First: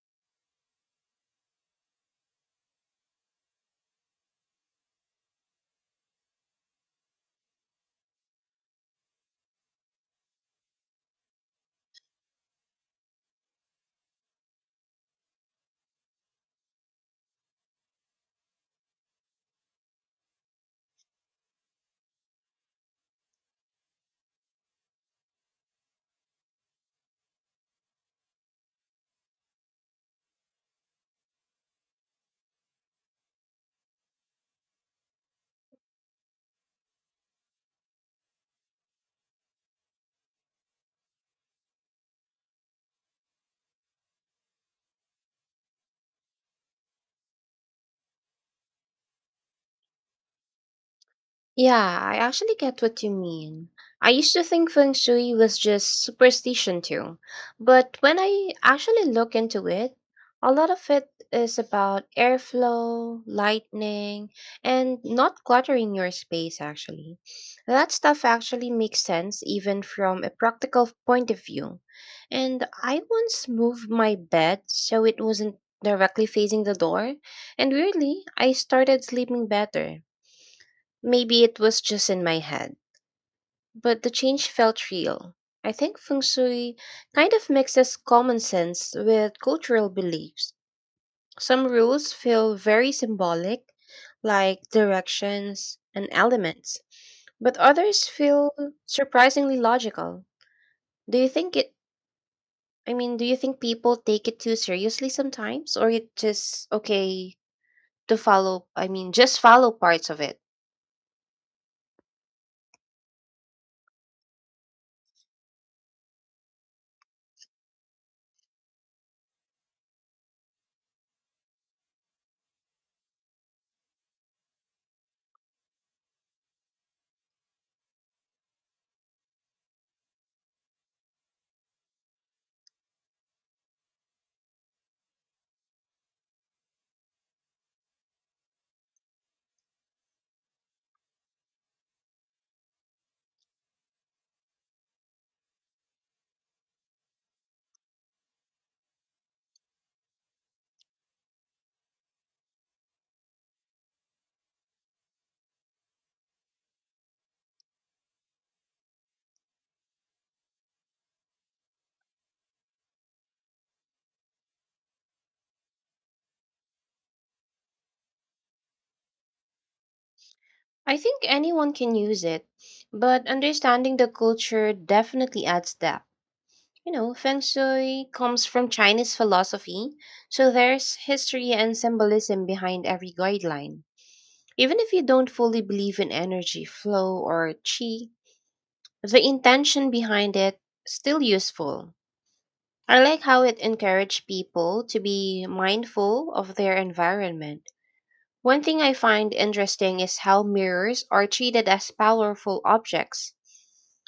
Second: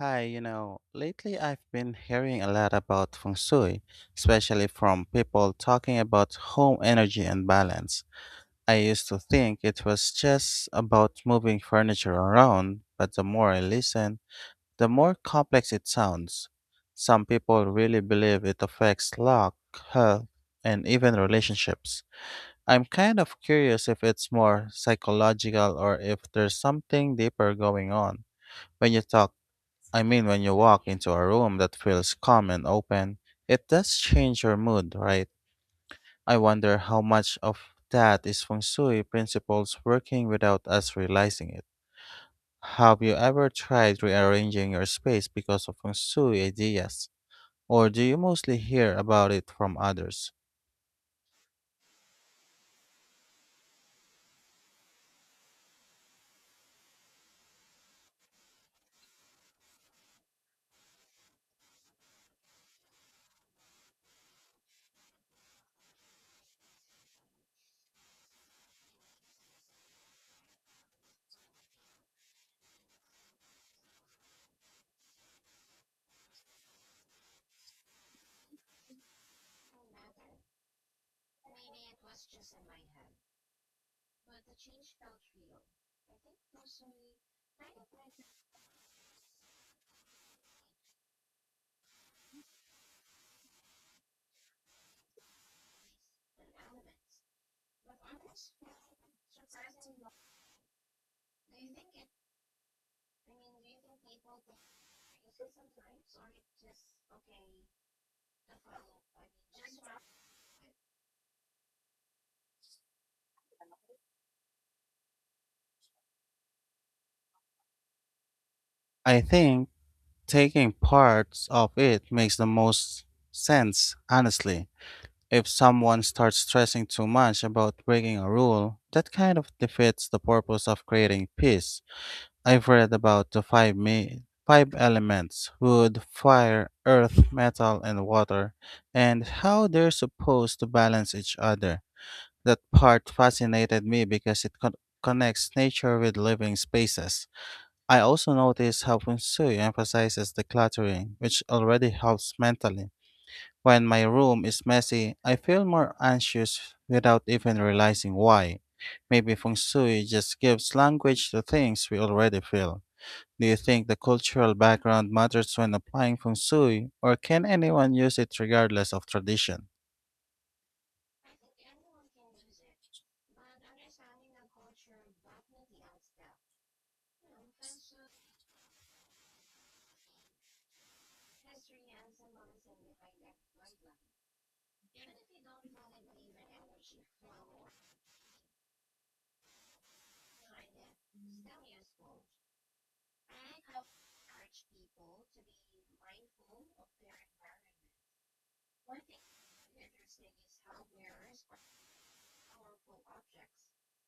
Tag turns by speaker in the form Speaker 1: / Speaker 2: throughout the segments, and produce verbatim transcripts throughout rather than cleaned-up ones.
Speaker 1: Hi, you know, lately I've been hearing a lot about feng shui, especially from people talking about home energy and balance. I used to think it was just about moving furniture around, but the more I listen, the more complex it sounds. Some people really believe it affects luck, health, and even relationships. I'm kind of curious if it's more psychological or if there's something deeper going on. When you talk I mean, when you walk into a room that feels calm and open, it does change your mood, right? I wonder how much of that is feng shui principles working without us realizing it. Have you ever tried rearranging your space because of feng shui ideas? Or do you mostly hear about it from others?
Speaker 2: Yeah, I actually get what you mean. I used to think feng shui was just superstition too, but when I actually look into it, a lot of it is about airflow, lightning, and not cluttering your space actually. That stuff actually makes sense even from a practical point of view. And I once moved my bed so it wasn't directly facing the door, and weirdly, I started sleeping better. Maybe it was just in my head, but the change felt real. I think feng shui kind of mixes common sense with cultural beliefs. Some rules feel very symbolic, like directions and elements, but others feel surprisingly logical. Do you think it, I mean, do you think people take it too seriously sometimes, or it just okay to follow, I mean, just follow parts of it?
Speaker 1: I think taking parts of it makes the most sense, honestly. If someone starts stressing too much about breaking a rule, that kind of defeats the purpose of creating peace. I've read about the five ma- five elements wood, fire, earth, metal, and water, and how they're supposed to balance each other. That part fascinated me because it con- connects nature with living spaces. I also noticed how Feng Shui emphasizes decluttering, which already helps mentally. When my room is messy, I feel more anxious without even realizing why. Maybe feng shui just gives language to things we already feel. Do you think the cultural background matters when applying feng shui, or can anyone use it regardless of tradition?
Speaker 2: I think anyone can use it, but understanding the culture definitely adds depth. You know, Feng Shui comes from Chinese philosophy, so there's history and symbolism behind every guideline. Even if you don't fully believe in energy, flow, or qi, the intention behind it still useful. I like how it encouraged people to be mindful of their environment one thing I find interesting is how mirrors are treated as powerful objects.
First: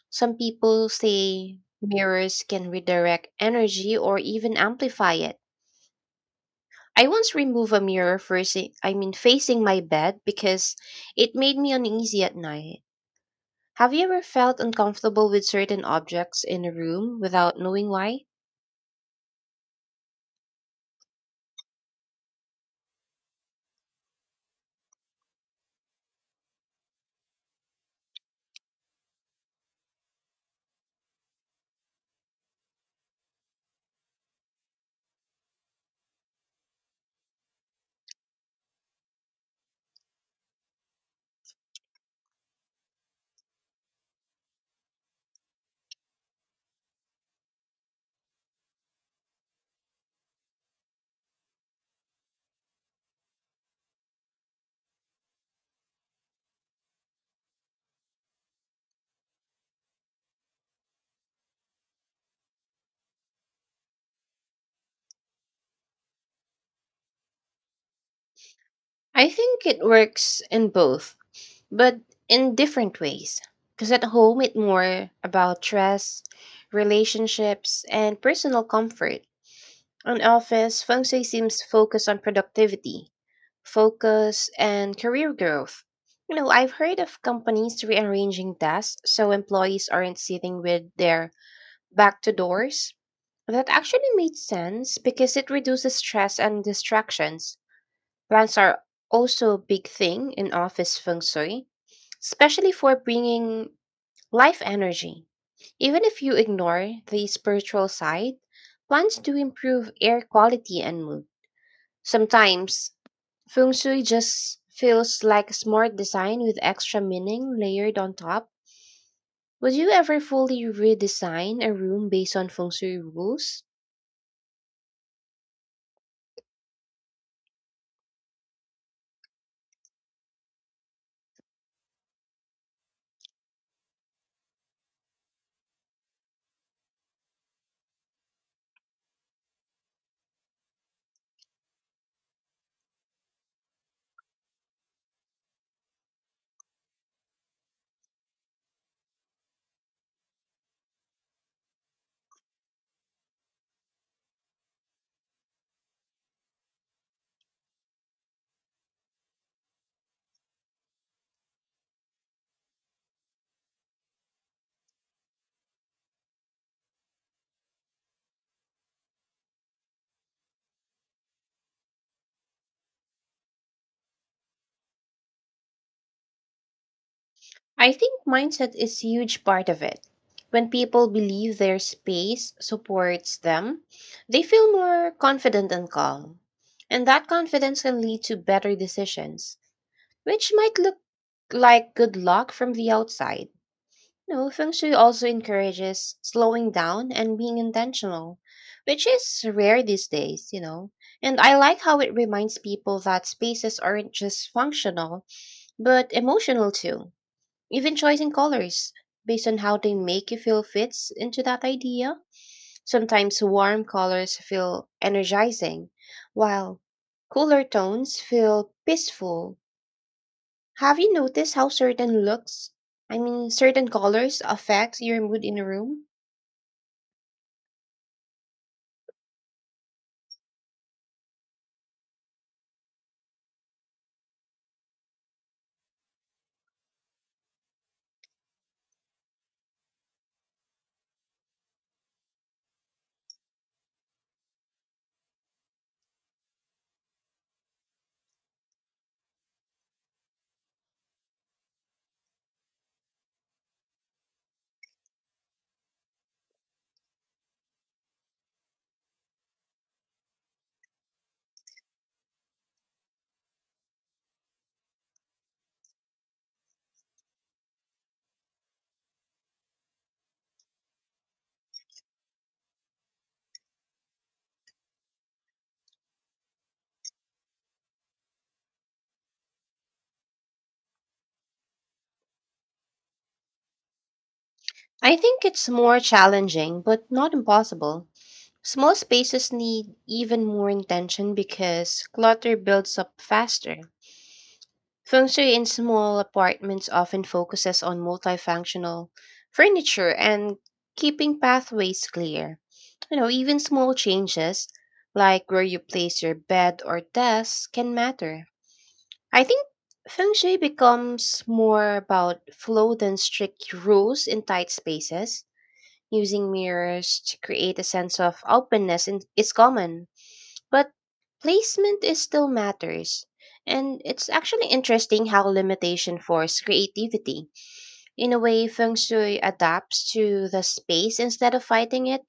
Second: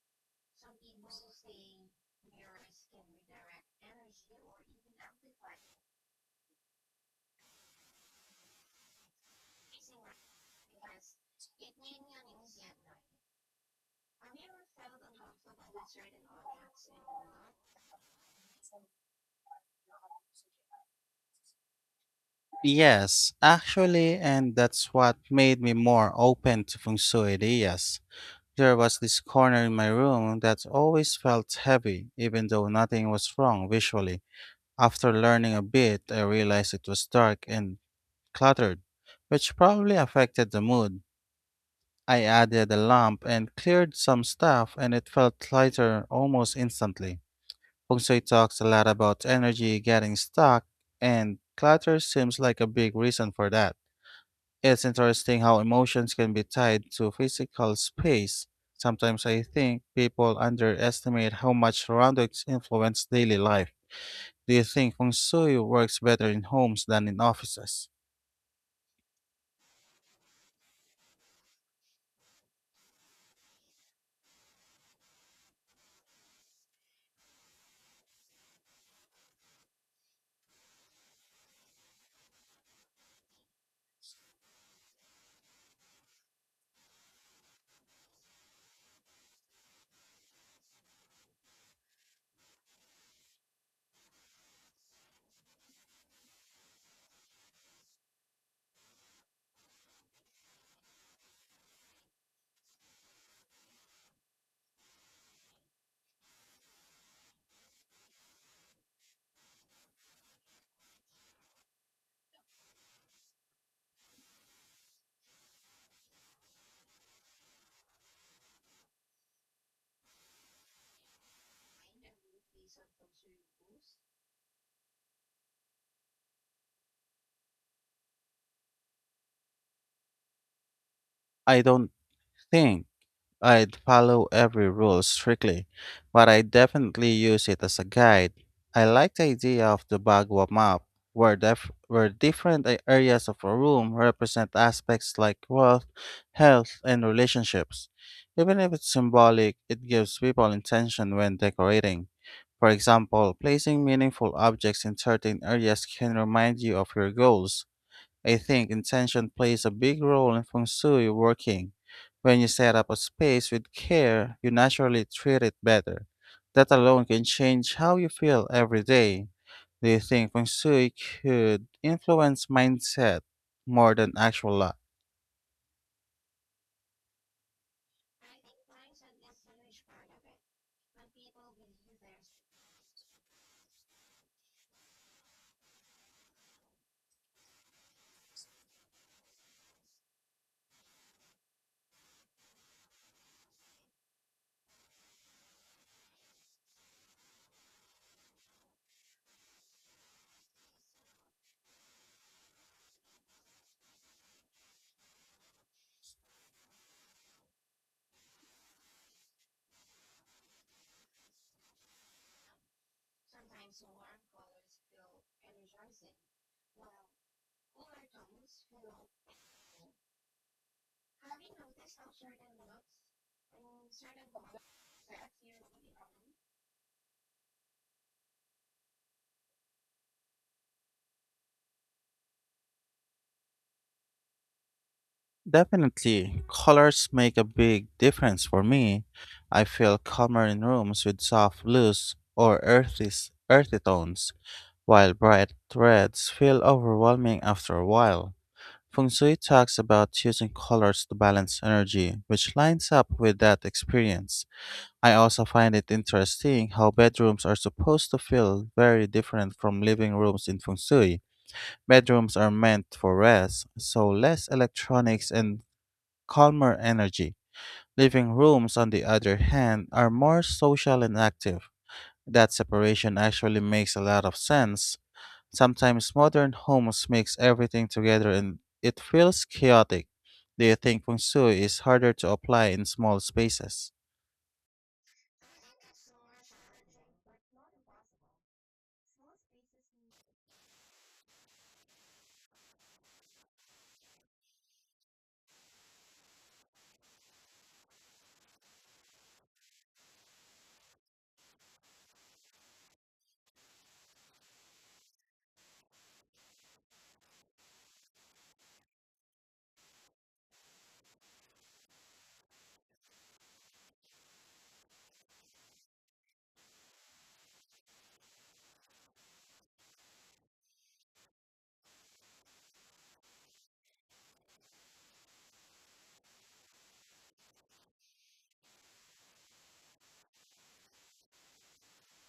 Speaker 2: Some people say mirrors can redirect energy or even amplify it. I once removed a mirror facing I mean facing my bed because it made me uneasy at night. Have you ever felt uncomfortable with certain objects in a room without knowing why?
Speaker 1: Yes, actually, and that's what made me more open to feng shui ideas. There was this corner in my room that always felt heavy, even though nothing was wrong visually. After learning a bit, I realized it was dark and cluttered, which probably affected the mood. I added a lamp and cleared some stuff, and it felt lighter almost instantly. Feng Shui talks a lot about energy getting stuck, and clutter seems like a big reason for that. It's interesting how emotions can be tied to physical space. Sometimes I think people underestimate how much surroundings influence daily life. Do you think feng shui works better in homes than in offices?
Speaker 2: I think it works in both, but in different ways. Because at home, it's more about stress, relationships, and personal comfort. On office, feng shui seems focused on productivity, focus, and career growth. You know, I've heard of companies rearranging desks so employees aren't sitting with their back to doors. That actually makes sense because it reduces stress and distractions. Plants are also a big thing in office feng shui, especially for bringing life energy. Even if you ignore the spiritual side, plants do improve air quality and mood. Sometimes, feng shui just feels like a smart design with extra meaning layered on top. Would you ever fully redesign a room based on feng shui rules?
Speaker 1: I don't think I'd follow every rule strictly, but I definitely use it as a guide. I like the idea of the Bagua map, where, def- where different a- areas of a room represent aspects like wealth, health, and relationships. Even if it's symbolic, it gives people intention when decorating. For example, placing meaningful objects in certain areas can remind you of your goals. I think intention plays a big role in feng shui working. When you set up a space with care, you naturally treat it better. That alone can change how you feel every day. Do you think feng shui could influence mindset more than actual luck?
Speaker 2: I think mindset is a huge part of it. When people believe their space supports them, they feel more confident and calm. And that confidence can lead to better decisions, which might look like good luck from the outside. No, feng shui also encourages slowing down and being intentional, which is rare these days, you know. And I like how it reminds people that spaces aren't just functional, but emotional too even choosing colors based on how they make you feel fits into that idea. Sometimes warm colors feel energizing, while cooler tones feel peaceful. Have you noticed how certain looks, I mean, certain colors affect your mood in a room?
Speaker 1: Definitely, colors make a big difference for me. I feel calmer in rooms with soft blues or earthy, earthy tones, while bright reds feel overwhelming after a while. Feng Shui talks about choosing colors to balance energy, which lines up with that experience. I also find it interesting how bedrooms are supposed to feel very different from living rooms in Feng Shui. Bedrooms are meant for rest, so less electronics and calmer energy. Living rooms, on the other hand, are more social and active. That separation actually makes a lot of sense. Sometimes modern homes mix everything together and it feels chaotic. Do you think feng shui is harder to apply in small spaces?
Speaker 2: I think it's more challenging, but not impossible. Small spaces need even more intention because clutter builds up faster. Feng Shui in small apartments often focuses on multifunctional furniture and keeping pathways clear. You know, even small changes like where you place your bed or desk can matter. I think Feng Shui becomes more about flow than strict rules in tight spaces. Using mirrors to create a sense of openness in- is common. But placement is still matters. And it's actually interesting how limitation force creativity. In a way, feng shui adapts to the space instead of fighting it.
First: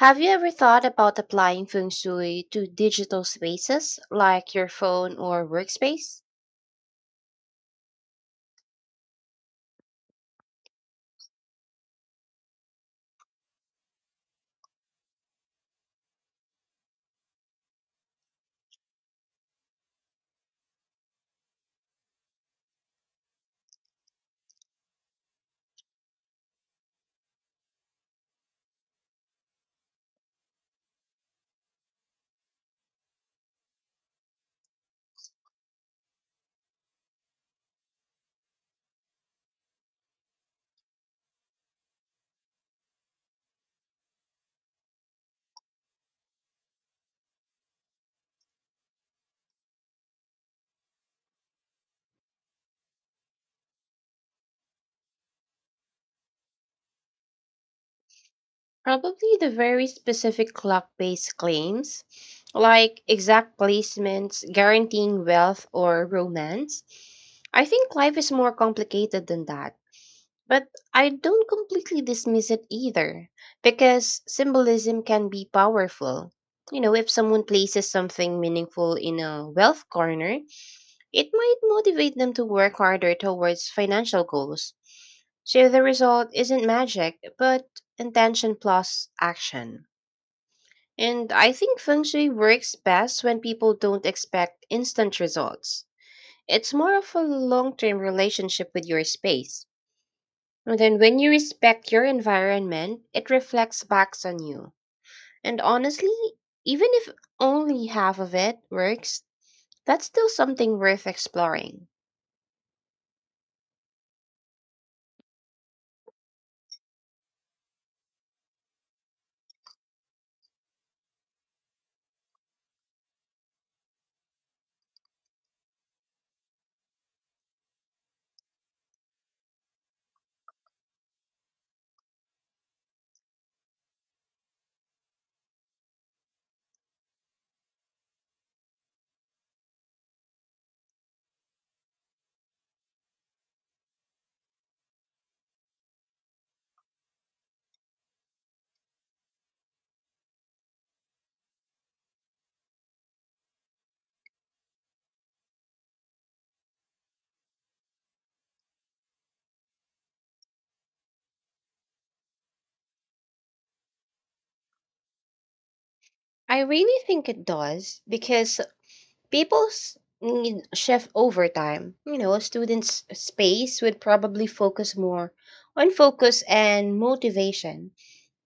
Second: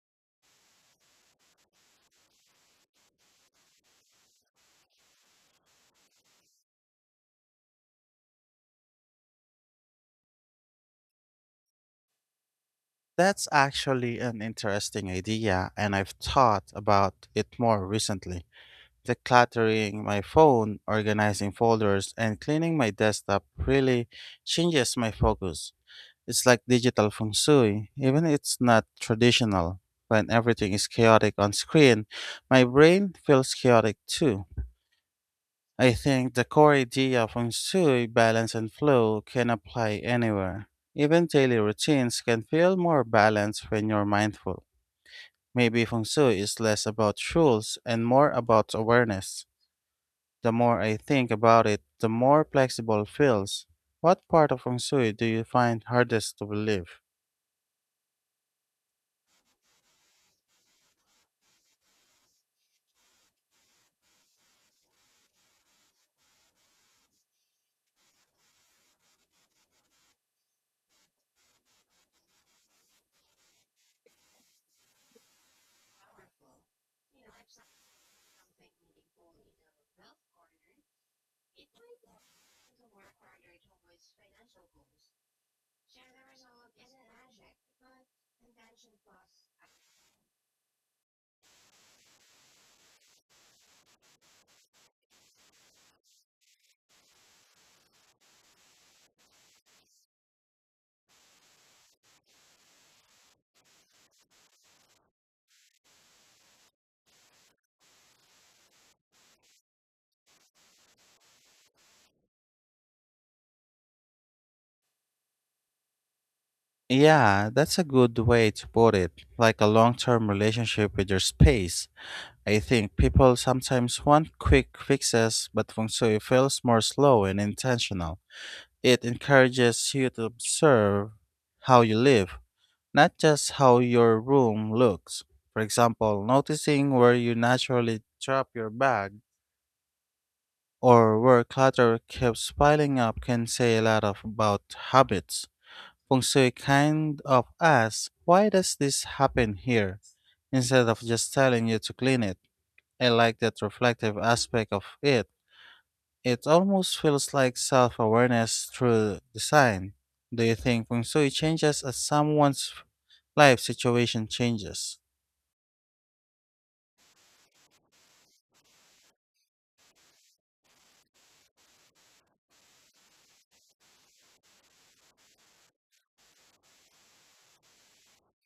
Speaker 2: Have you ever thought about applying feng shui to digital spaces like your phone or workspace?
Speaker 1: That's actually an interesting idea, and I've thought about it more recently. Decluttering my phone, organizing folders, and cleaning my desktop really changes my focus. It's like digital feng shui, even if it's not traditional. When everything is chaotic on screen, my brain feels chaotic too. I think the core idea of feng shui, balance and flow, can apply anywhere. Even daily routines can feel more balanced when you're mindful. Maybe feng shui is less about rules and more about awareness. The more I think about it, the more flexible it feels. What part of feng shui do you find hardest to believe?
Speaker 2: Probably the very specific clock based claims, like exact placements guaranteeing wealth or romance. I think life is more complicated than that. But I don't completely dismiss it either, because symbolism can be powerful. You know, if someone places something meaningful in a wealth corner, it might motivate them to work harder towards financial goals. So the result isn't magic, but intention plus action. And I think feng shui works best when people don't expect instant results. It's more of a long term relationship with your space. And then, when you respect your environment, it reflects back on you. And honestly, even if only half of it works, that's still something worth exploring.
Speaker 1: Yeah, that's a good way to put it, like a long term relationship with your space. I think people sometimes want quick fixes, but feng shui feels more slow and intentional. It encourages you to observe how you live, not just how your room looks. For example, noticing where you naturally drop your bag or where clutter keeps piling up can say a lot of about habits. Feng shui kind of asks, why does this happen here? Instead of just telling you to clean it. I like that reflective aspect of it. It almost feels like self awareness through design. Do you think feng shui changes as someone's life situation changes?
Speaker 2: I really think it does because people's need shift over time. You know, students' space would probably focus more on focus and motivation,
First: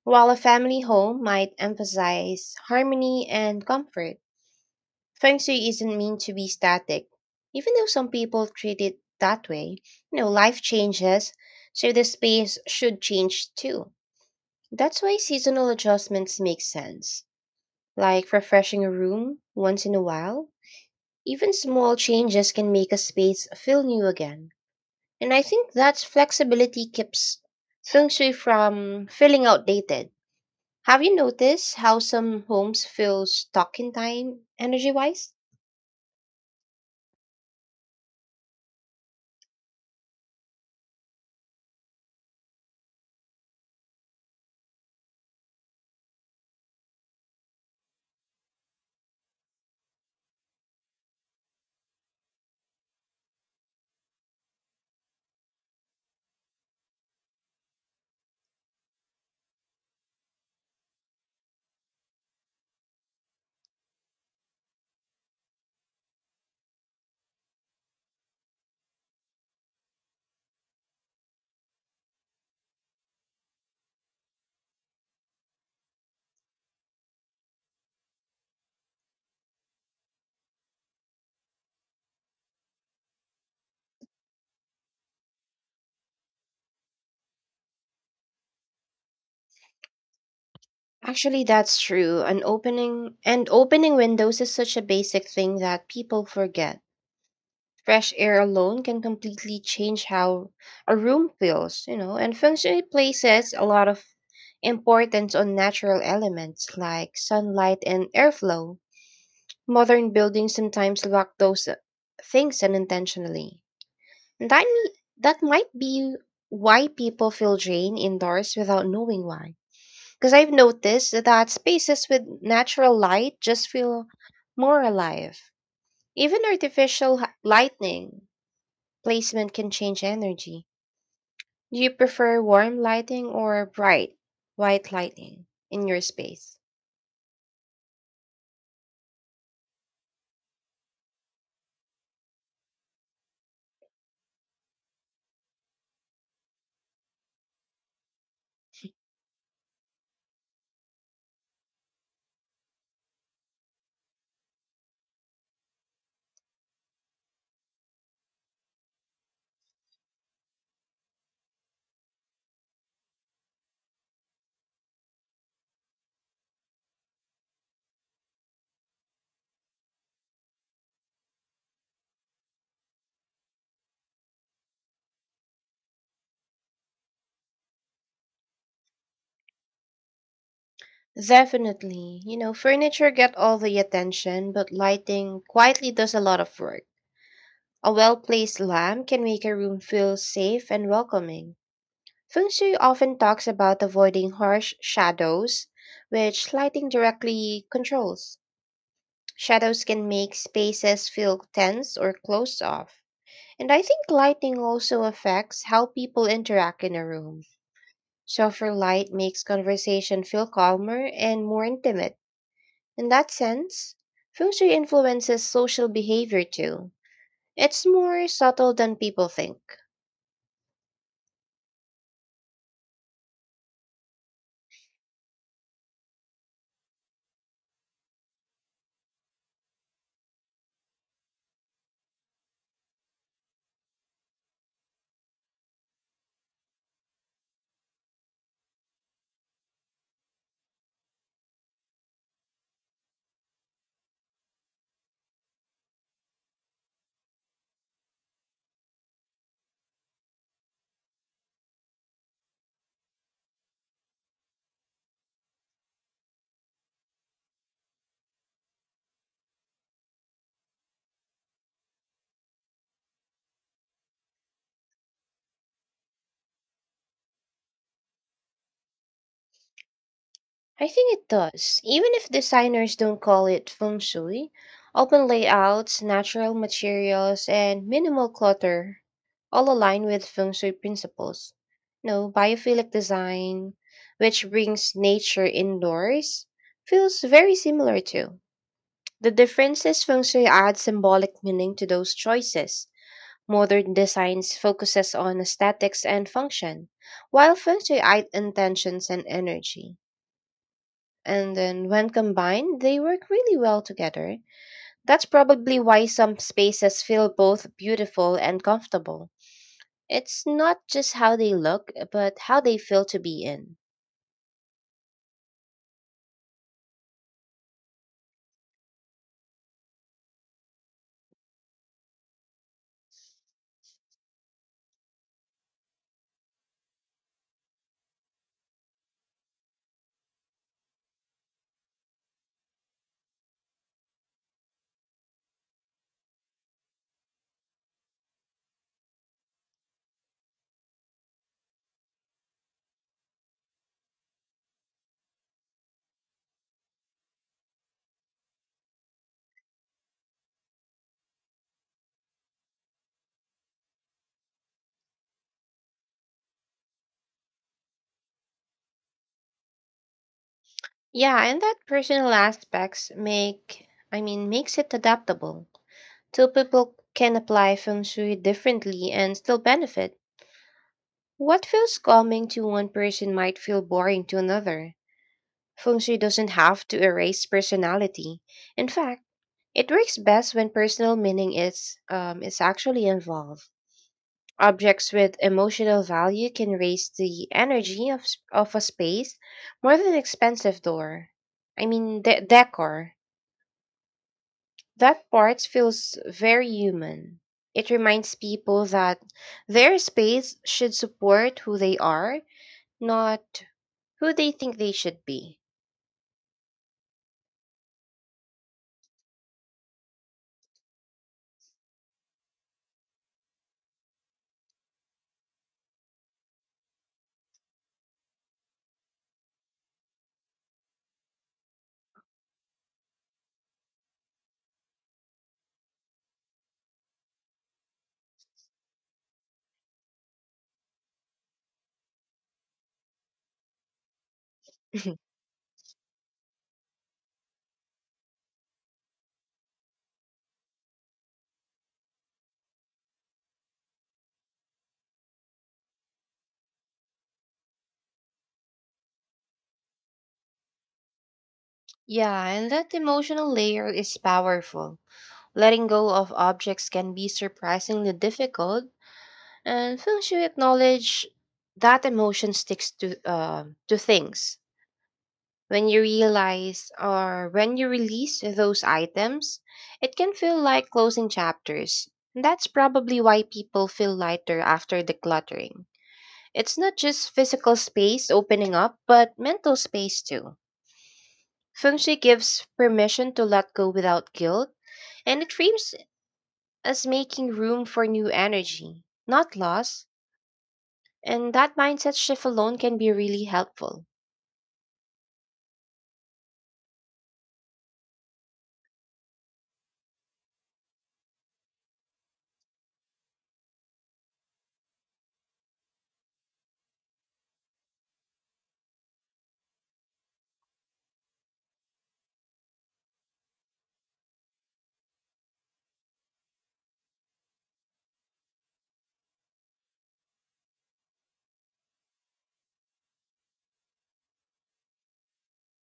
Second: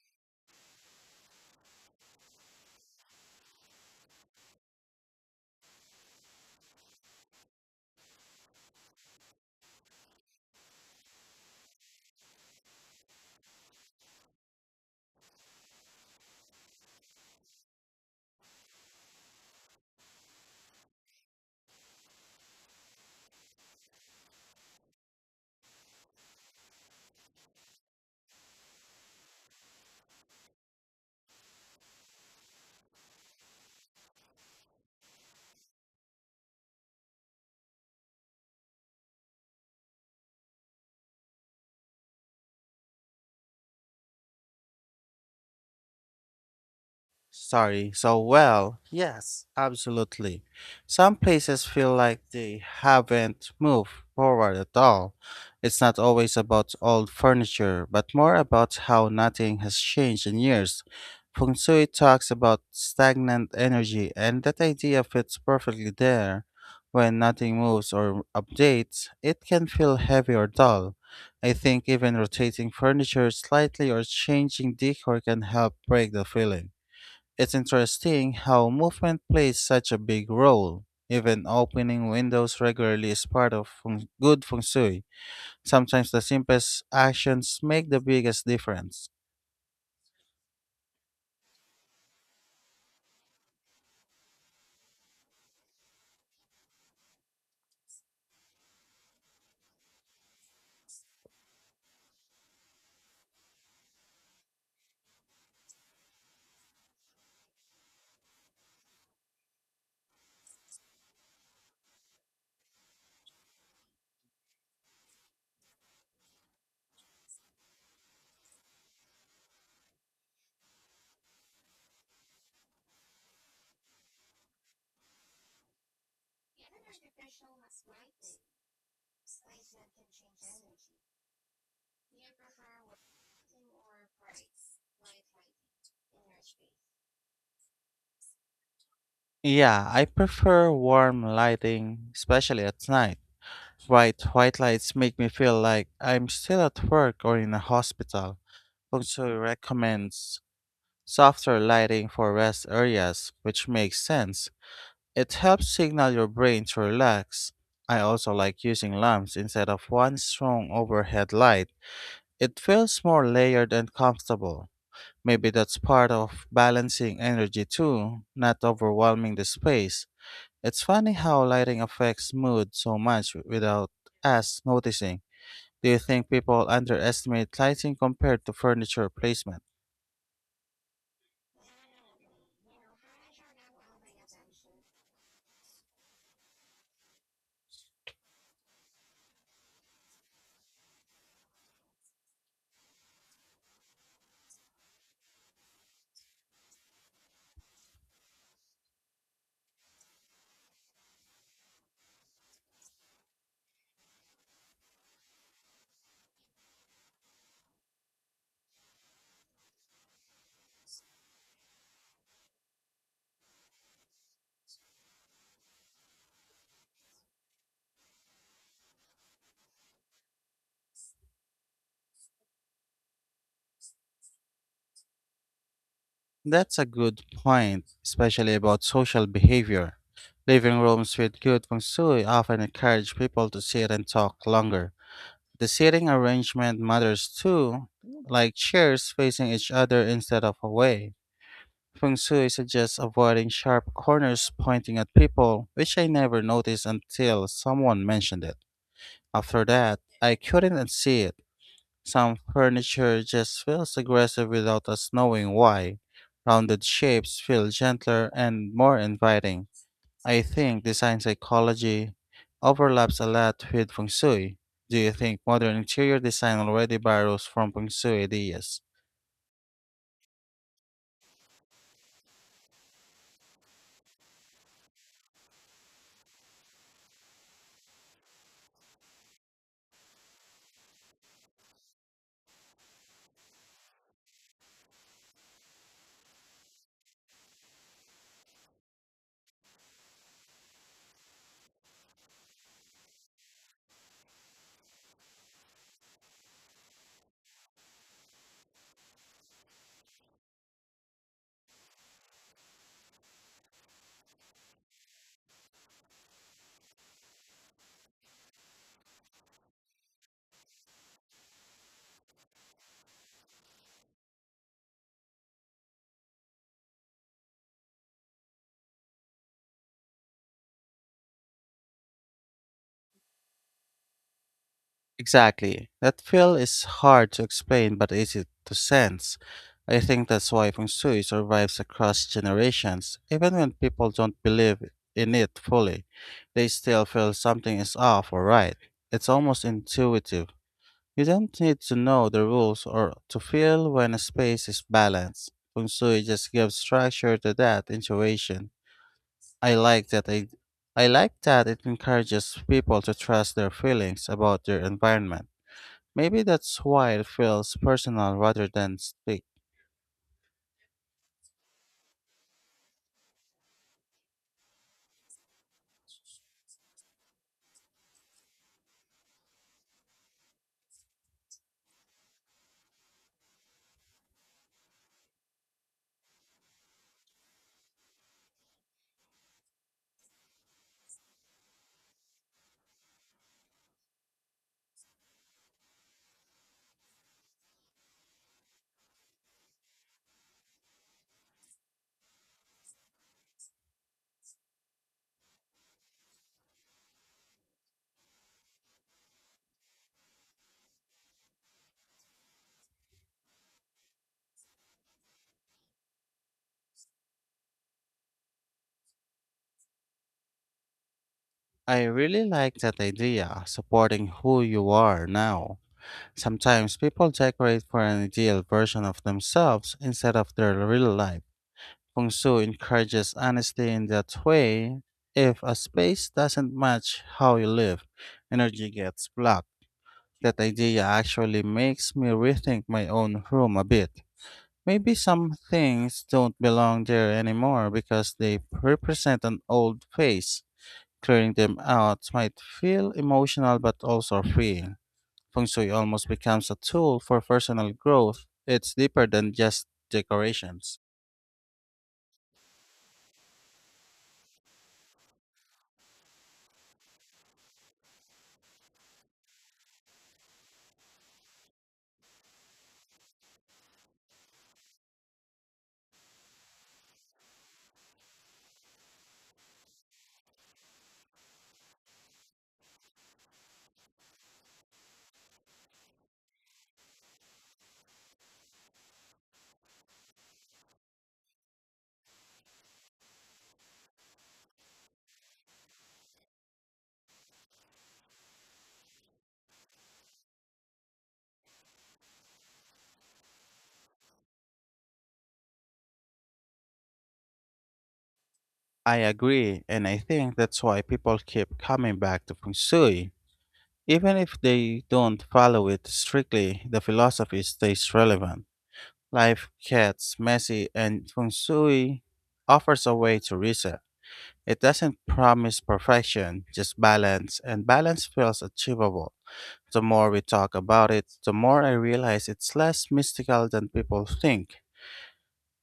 Speaker 2: while a family home might emphasize harmony and comfort. Feng Shui isn't meant to be static. Even though some people treat it that way, you know, life changes, so the space should change too. That's why seasonal adjustments make sense, like refreshing a room once in a while. Even small changes can make a space feel new again. And I think that flexibility keeps Feng Shui from feeling outdated. Have you noticed how some homes feel stuck in time, energy wise?
Speaker 1: Sorry. So, well, yes, absolutely. Some places feel like they haven't moved forward at all. It's not always about old furniture, but more about how nothing has changed in years. Feng Shui talks about stagnant energy, and that idea fits perfectly there. When nothing moves or updates, it can feel heavy or dull. I think even rotating furniture slightly or changing decor can help break the feeling. It's interesting how movement plays such a big role. Even opening windows regularly is part of feng- good feng shui. Sometimes the simplest actions make the biggest difference.
Speaker 2: Actually, that's true. An opening and Opening windows is such a basic thing that people forget. Fresh air alone can completely change how a room feels, you know, and functionally places a lot of importance on natural elements like sunlight and airflow. Modern buildings sometimes lack those uh, things unintentionally. And that, that might be why people feel drained indoors without knowing why. Because I've noticed that spaces with natural light just feel more alive. Even artificial h- lighting placement can change energy. Do you prefer warm lighting or bright white lighting in your space?
Speaker 1: Yeah, I prefer warm lighting, especially at night. Bright white lights make me feel like I'm still at work or in a hospital. Feng Shui recommends softer lighting for rest areas, which makes sense. It helps signal your brain to relax. I also like using lamps instead of one strong overhead light. It feels more layered and comfortable. Maybe that's part of balancing energy too, not overwhelming the space. It's funny how lighting affects mood so much without us noticing. Do you think people underestimate lighting compared to furniture placement?
Speaker 2: Definitely. You know, furniture get all the attention, but lighting quietly does a lot of work. A well-placed lamp can make a room feel safe and welcoming. Feng Shui often talks about avoiding harsh shadows, which lighting directly controls. Shadows can make spaces feel tense or closed off. And I think lighting also affects how people interact in a room. Softer light makes conversation feel calmer and more intimate. In that sense, Feng Shui influences social behavior too. It's more subtle than people think.
Speaker 1: That's a good point, especially about social behavior. Living rooms with good feng shui often encourage people to sit and talk longer. The seating arrangement matters too, like chairs facing each other instead of away. Feng shui suggests avoiding sharp corners pointing at people, which I never noticed until someone mentioned it. After that, I couldn't unsee it. Some furniture just feels aggressive without us knowing why. Rounded shapes feel gentler and more inviting. I think design psychology overlaps a lot with feng shui. Do you think modern interior design already borrows from feng shui ideas?
Speaker 2: I think it does. Even if designers don't call it feng shui, open layouts, natural materials, and minimal clutter all align with feng shui principles. No, biophilic design, which brings nature indoors, feels very similar to. The difference is feng shui adds symbolic meaning to those choices. Modern designs focuses on aesthetics and function, while feng shui adds intentions and energy and then when combined, they work really well together. That's probably why some spaces feel both beautiful and comfortable. It's not just how they look, but how they feel to be in.
Speaker 1: Exactly. That feel is hard to explain but easy to sense. I think that's why feng shui survives across generations. Even when people don't believe in it fully, they still feel something is off or right. It's almost intuitive. You don't need to know the rules or to feel when a space is balanced. Feng shui just gives structure to that intuition. I like that I, I like that it encourages people to trust their feelings about their environment. Maybe that's why it feels personal rather than strict.
Speaker 2: Yeah, and that personal aspects make, I mean, makes it adaptable. Two people can apply feng shui differently and still benefit. What feels calming to one person might feel boring to another. Feng shui doesn't have to erase personality. In fact, it works best when personal meaning is um, is actually involved. Objects with emotional value can raise the energy of, s- of a space more than expensive door. I mean, de- decor. That part feels very human. It reminds people that their space should support who they are, not who they think they should be.
Speaker 1: I really like that idea, supporting who you are now. Sometimes people decorate for an ideal version of themselves instead of their real life. Kung Su encourages honesty in that way. If a space doesn't match how you live, energy gets blocked. That idea actually makes me rethink my own room a bit. Maybe some things don't belong there anymore because they represent an old phase. Clearing them out might feel emotional but also freeing. Feng Shui almost becomes a tool for personal growth. It's deeper than just decorations.
Speaker 2: Yeah, and that emotional layer is powerful. Letting go of objects can be surprisingly difficult, and feng shui acknowledge that emotion sticks to uh, to things. When you realize or when you release those items, it can feel like closing chapters. And that's probably why people feel lighter after decluttering. It's not just physical space opening up, but mental space too. Feng Shui gives permission to let go without guilt. And it frames as making room for new energy, not loss. And that mindset shift alone can be really helpful.
Speaker 1: I agree, and I think that's why people keep coming back to Feng Shui. Even if they don't follow it strictly, the philosophy stays relevant. Life gets messy, and Feng Shui offers a way to reset. It doesn't promise perfection, just balance, and balance feels achievable. The more we talk about it, the more I realize it's less mystical than people think.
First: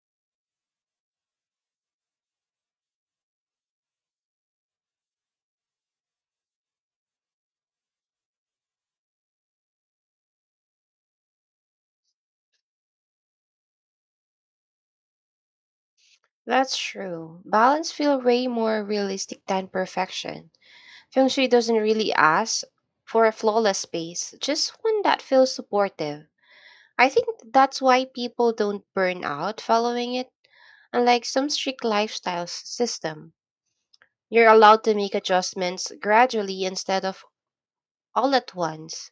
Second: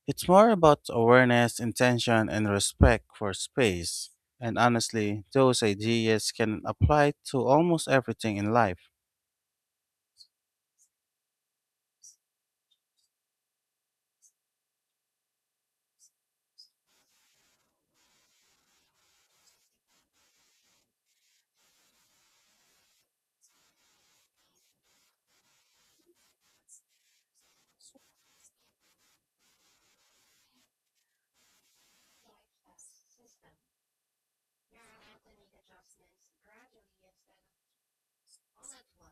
Speaker 1: It's more about awareness, intention, and respect for space. And honestly, those ideas can apply to almost everything in life.
Speaker 2: That's true. Balance feels way more realistic than perfection. Feng Shui doesn't really ask for a flawless space, just one that feels supportive. I think that's why people don't burn out following it. Unlike some strict lifestyle s- system, you're allowed to make adjustments gradually instead of all at once.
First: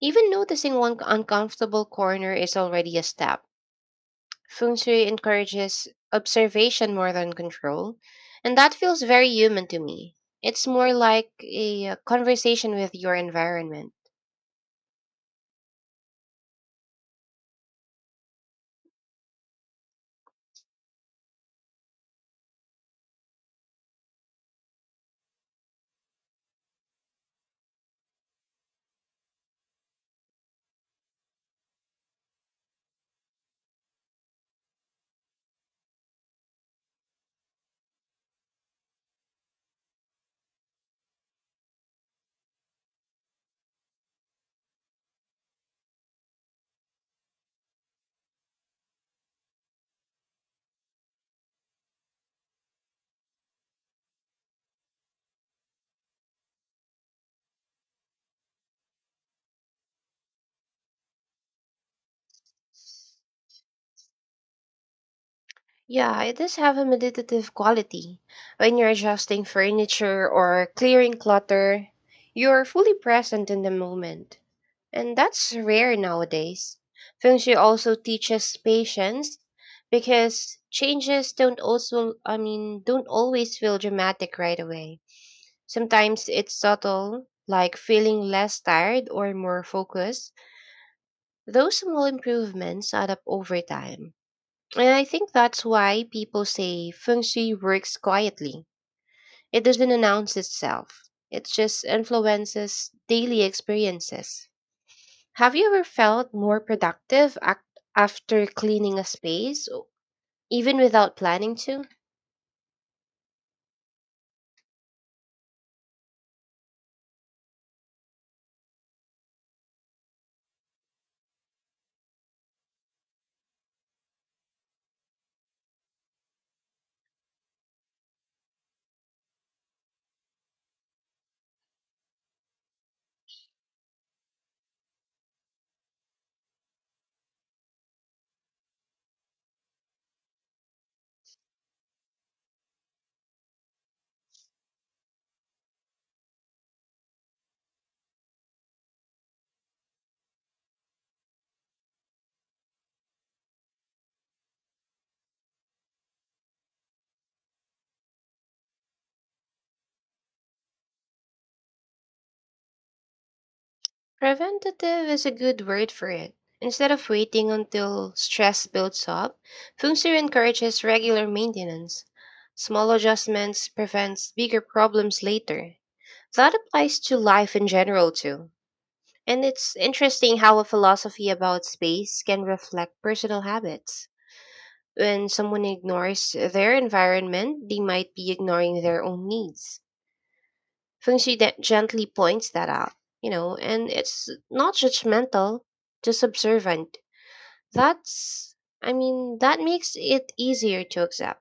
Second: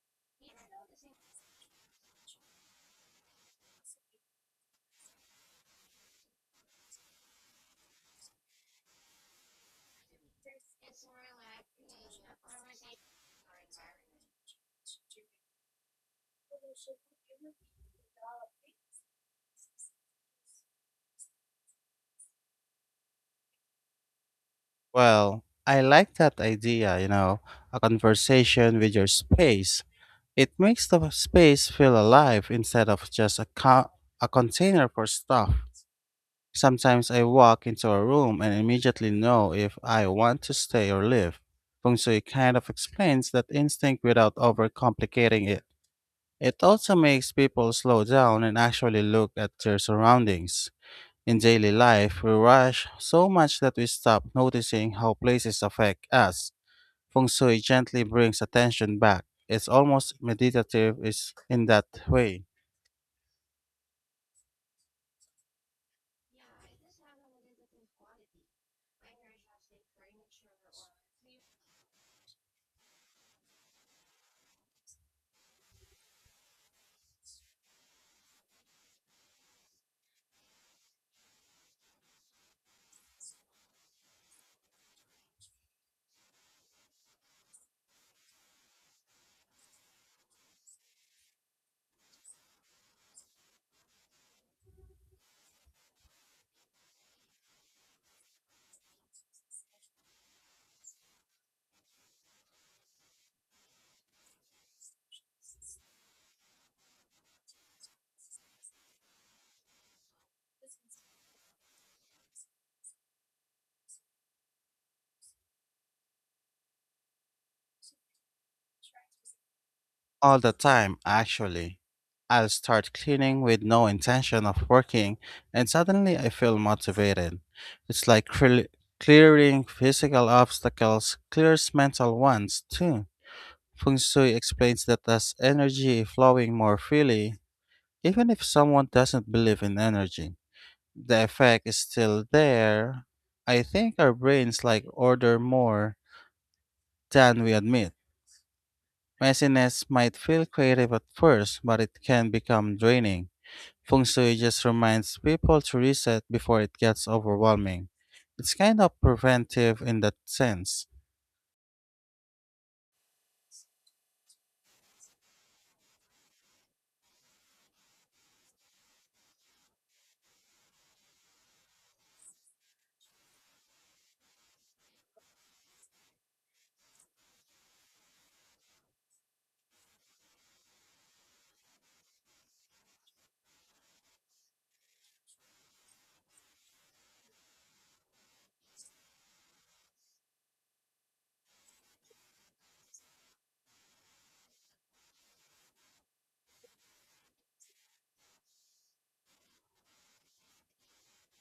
Speaker 2: Even noticing one uncomfortable corner is already a step. Feng Shui encourages observation more than control, and that feels very human to me. It's more like a uh, conversation with your environment.
Speaker 1: Well, I like that idea, you know, a conversation with your space. It makes the space feel alive instead of just a, co- a container for stuff. Sometimes I walk into a room and immediately know if I want to stay or leave. Feng Shui kind of explains that instinct without overcomplicating it. It also makes people slow down and actually look at their surroundings. In daily life, we rush so much that we stop noticing how places affect us. Feng Shui gently brings attention back. It's almost meditative is in that way.
Speaker 2: Yeah, it does have a meditative quality. When you're adjusting furniture or clearing clutter, you're fully present in the moment. And that's rare nowadays. Feng Shui also teaches patience because changes don't also I mean don't always feel dramatic right away. Sometimes it's subtle, like feeling less tired or more focused. Those small improvements add up over time. And I think that's why people say feng shui works quietly. It doesn't announce itself, it just influences daily experiences. Have you ever felt more productive ac- after cleaning a space, even without planning to?
Speaker 1: All the time, actually. I'll start cleaning with no intention of working, and suddenly I feel motivated. It's like cre- clearing physical obstacles clears mental ones, too. Feng Shui explains that as energy flowing more freely, even if someone doesn't believe in energy, the effect is still there. I think our brains like order more than we admit. Messiness might feel creative at first, but it can become draining. Feng Shui just reminds people to reset before it gets overwhelming. It's kind of preventive in that sense.
Speaker 2: Preventative is a good word for it. Instead of waiting until stress builds up, Feng Shui encourages regular maintenance. Small adjustments prevents bigger problems later. That applies to life in general too. And it's interesting how a philosophy about space can reflect personal habits. When someone ignores their environment, they might be ignoring their own needs. Feng Shui de- gently points that out, you know, and it's not judgmental, just observant. That's, I mean, that makes it easier to accept.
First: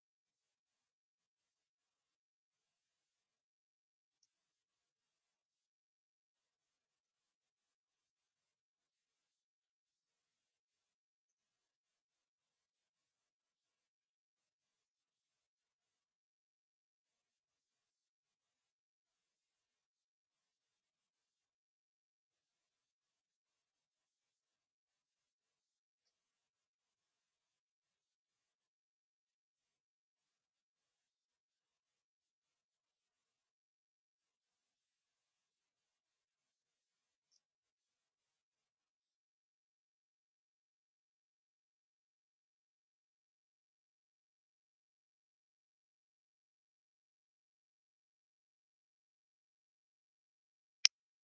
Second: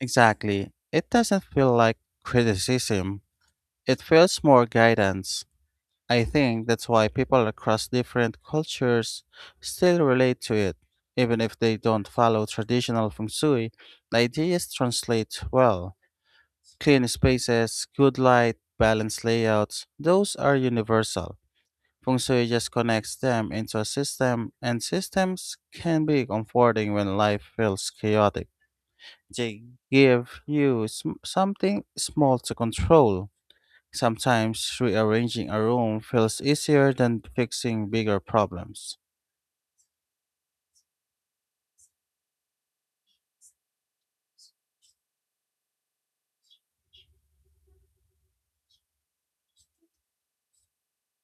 Speaker 1: Exactly. It doesn't feel like criticism, it feels more guidance. I think that's why people across different cultures still relate to it. Even if they don't follow traditional feng shui, the ideas translate well. Clean spaces, good light, balanced layouts, those are universal. Feng Shui just connects them into a system, and systems can be comforting when life feels chaotic. They give you sm- something small to control. Sometimes rearranging a room feels easier than fixing bigger problems.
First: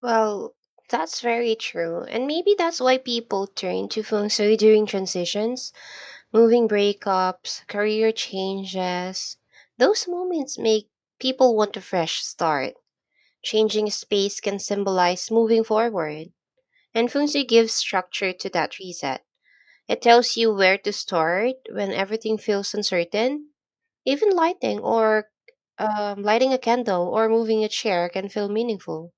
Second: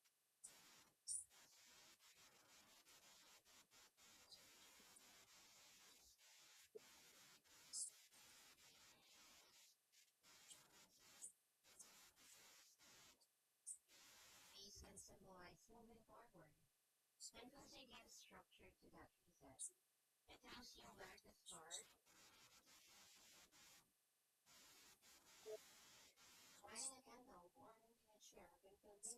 Speaker 2: Well, that's very true. And maybe that's why people turn to Feng Shui during transitions, moving breakups, career changes. Those moments make people want a fresh start. Changing space can symbolize moving forward, and Feng Shui gives structure to that reset. It tells you where to start when everything feels uncertain. Even lighting or um, lighting a candle or moving a chair can feel meaningful.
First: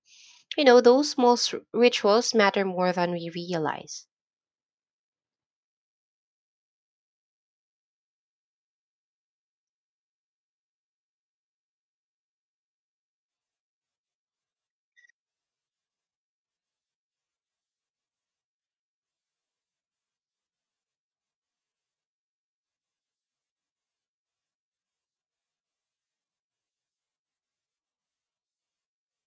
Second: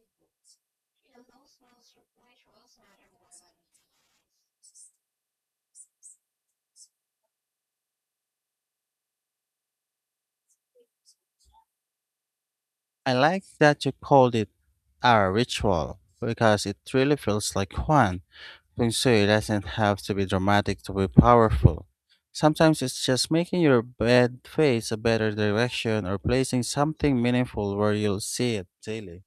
Speaker 2: You know, those small s- rituals matter more than we realize.
Speaker 1: I like that you called it our ritual because it really feels like one. Feng Shui doesn't have to be dramatic to be powerful. Sometimes it's just making your bed face a better direction or placing something meaningful where you'll see it daily.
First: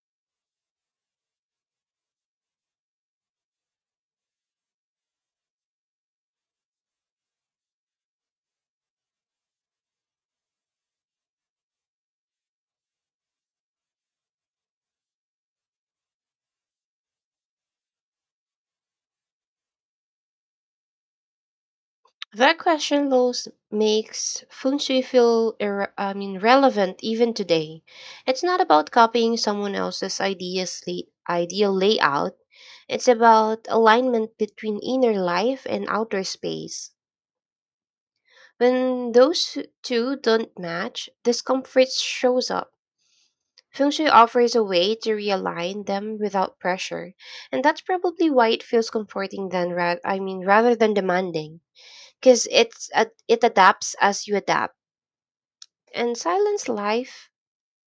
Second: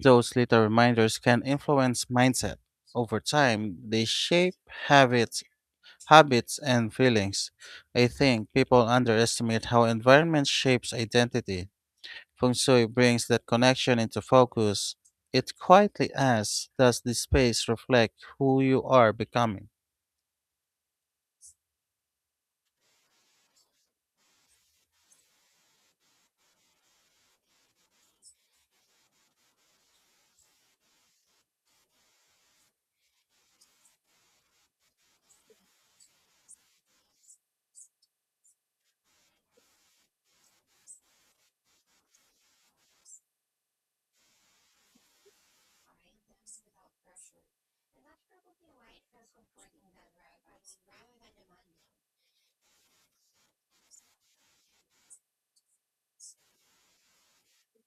Speaker 1: Those little reminders can influence mindset. Over time, they shape habits, habits and feelings. I think people underestimate how environment shapes identity. Feng Shui brings that connection into focus. It quietly asks, does this space reflect who you are becoming?
Speaker 2: That question, Lowe's, makes feng shui feel irre- I mean, relevant even today. It's not about copying someone else's ideas, lay- ideal layout. It's about alignment between inner life and outer space. When those t- two don't match, discomfort shows up. Feng Shui offers a way to realign them without pressure, and that's probably why it feels comforting than ra- I mean rather than demanding, because it's ad- it adapts as you adapt. And silence life,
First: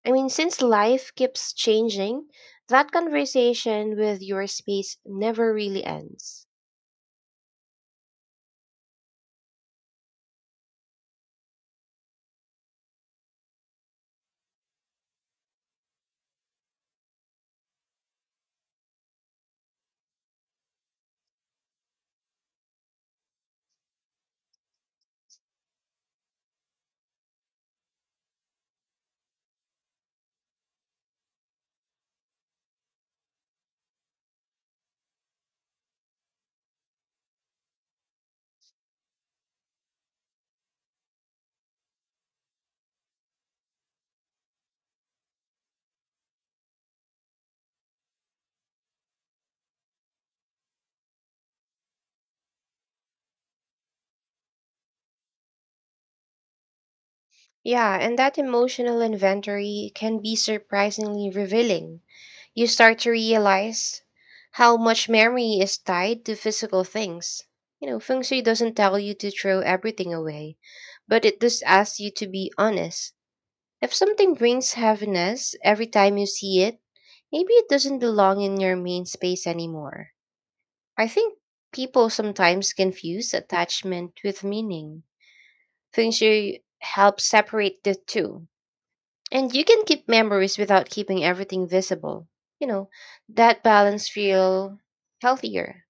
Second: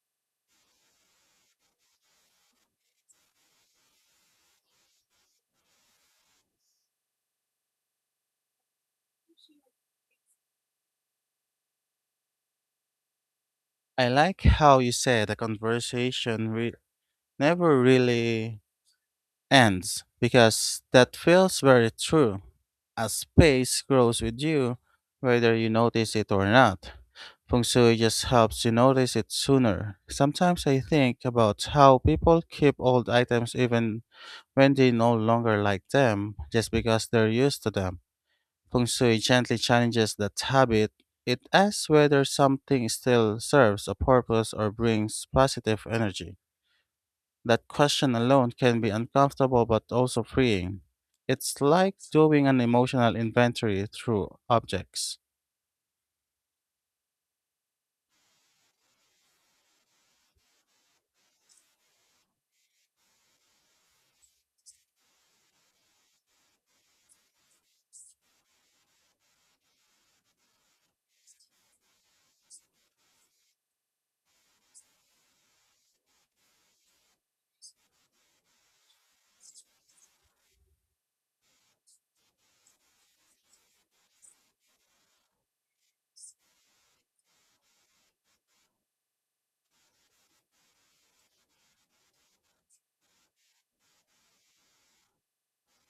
Speaker 2: I mean Since life keeps changing, that conversation with your space never really ends.
Speaker 1: I like how you said the conversation re- never really ends because that feels very true. A space grows with you, whether you notice it or not. Feng Shui just helps you notice it sooner. Sometimes I think about how people keep old items even when they no longer like them, just because they're used to them. Feng Shui gently challenges that habit. It asks whether something still serves a purpose or brings positive energy. That question alone can be uncomfortable but also freeing. It's like doing an emotional inventory through objects.
Speaker 2: Yeah, and that emotional inventory can be surprisingly revealing. You start to realize how much memory is tied to physical things. You know, feng shui doesn't tell you to throw everything away, but it does ask you to be honest. If something brings heaviness every time you see it, maybe it doesn't belong in your main space anymore. I think people sometimes confuse attachment with meaning. Feng shui helps separate the two and you can keep memories without keeping everything visible. You know, that balance feel healthier.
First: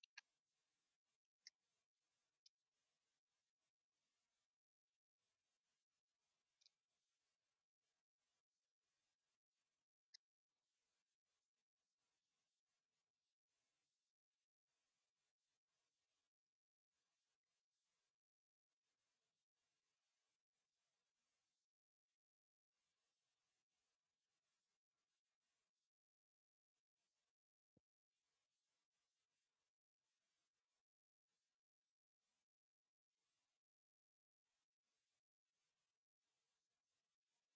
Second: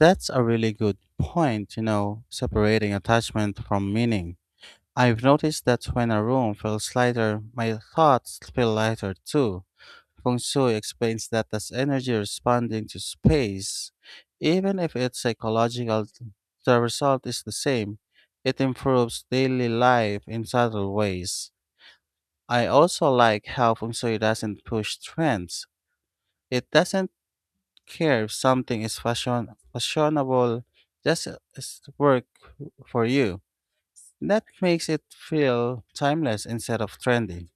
Speaker 1: That's a really good point, you know, separating attachment from meaning. I've noticed that when a room feels lighter, my thoughts feel lighter too. Feng Shui explains that as energy responding to space, even if its psychological the result is the same, it improves daily life in subtle ways. I also like how Feng Shui doesn't push trends. It doesn't care if something is fashion fashionable, just uh, is work for you. That makes it feel timeless instead of trendy.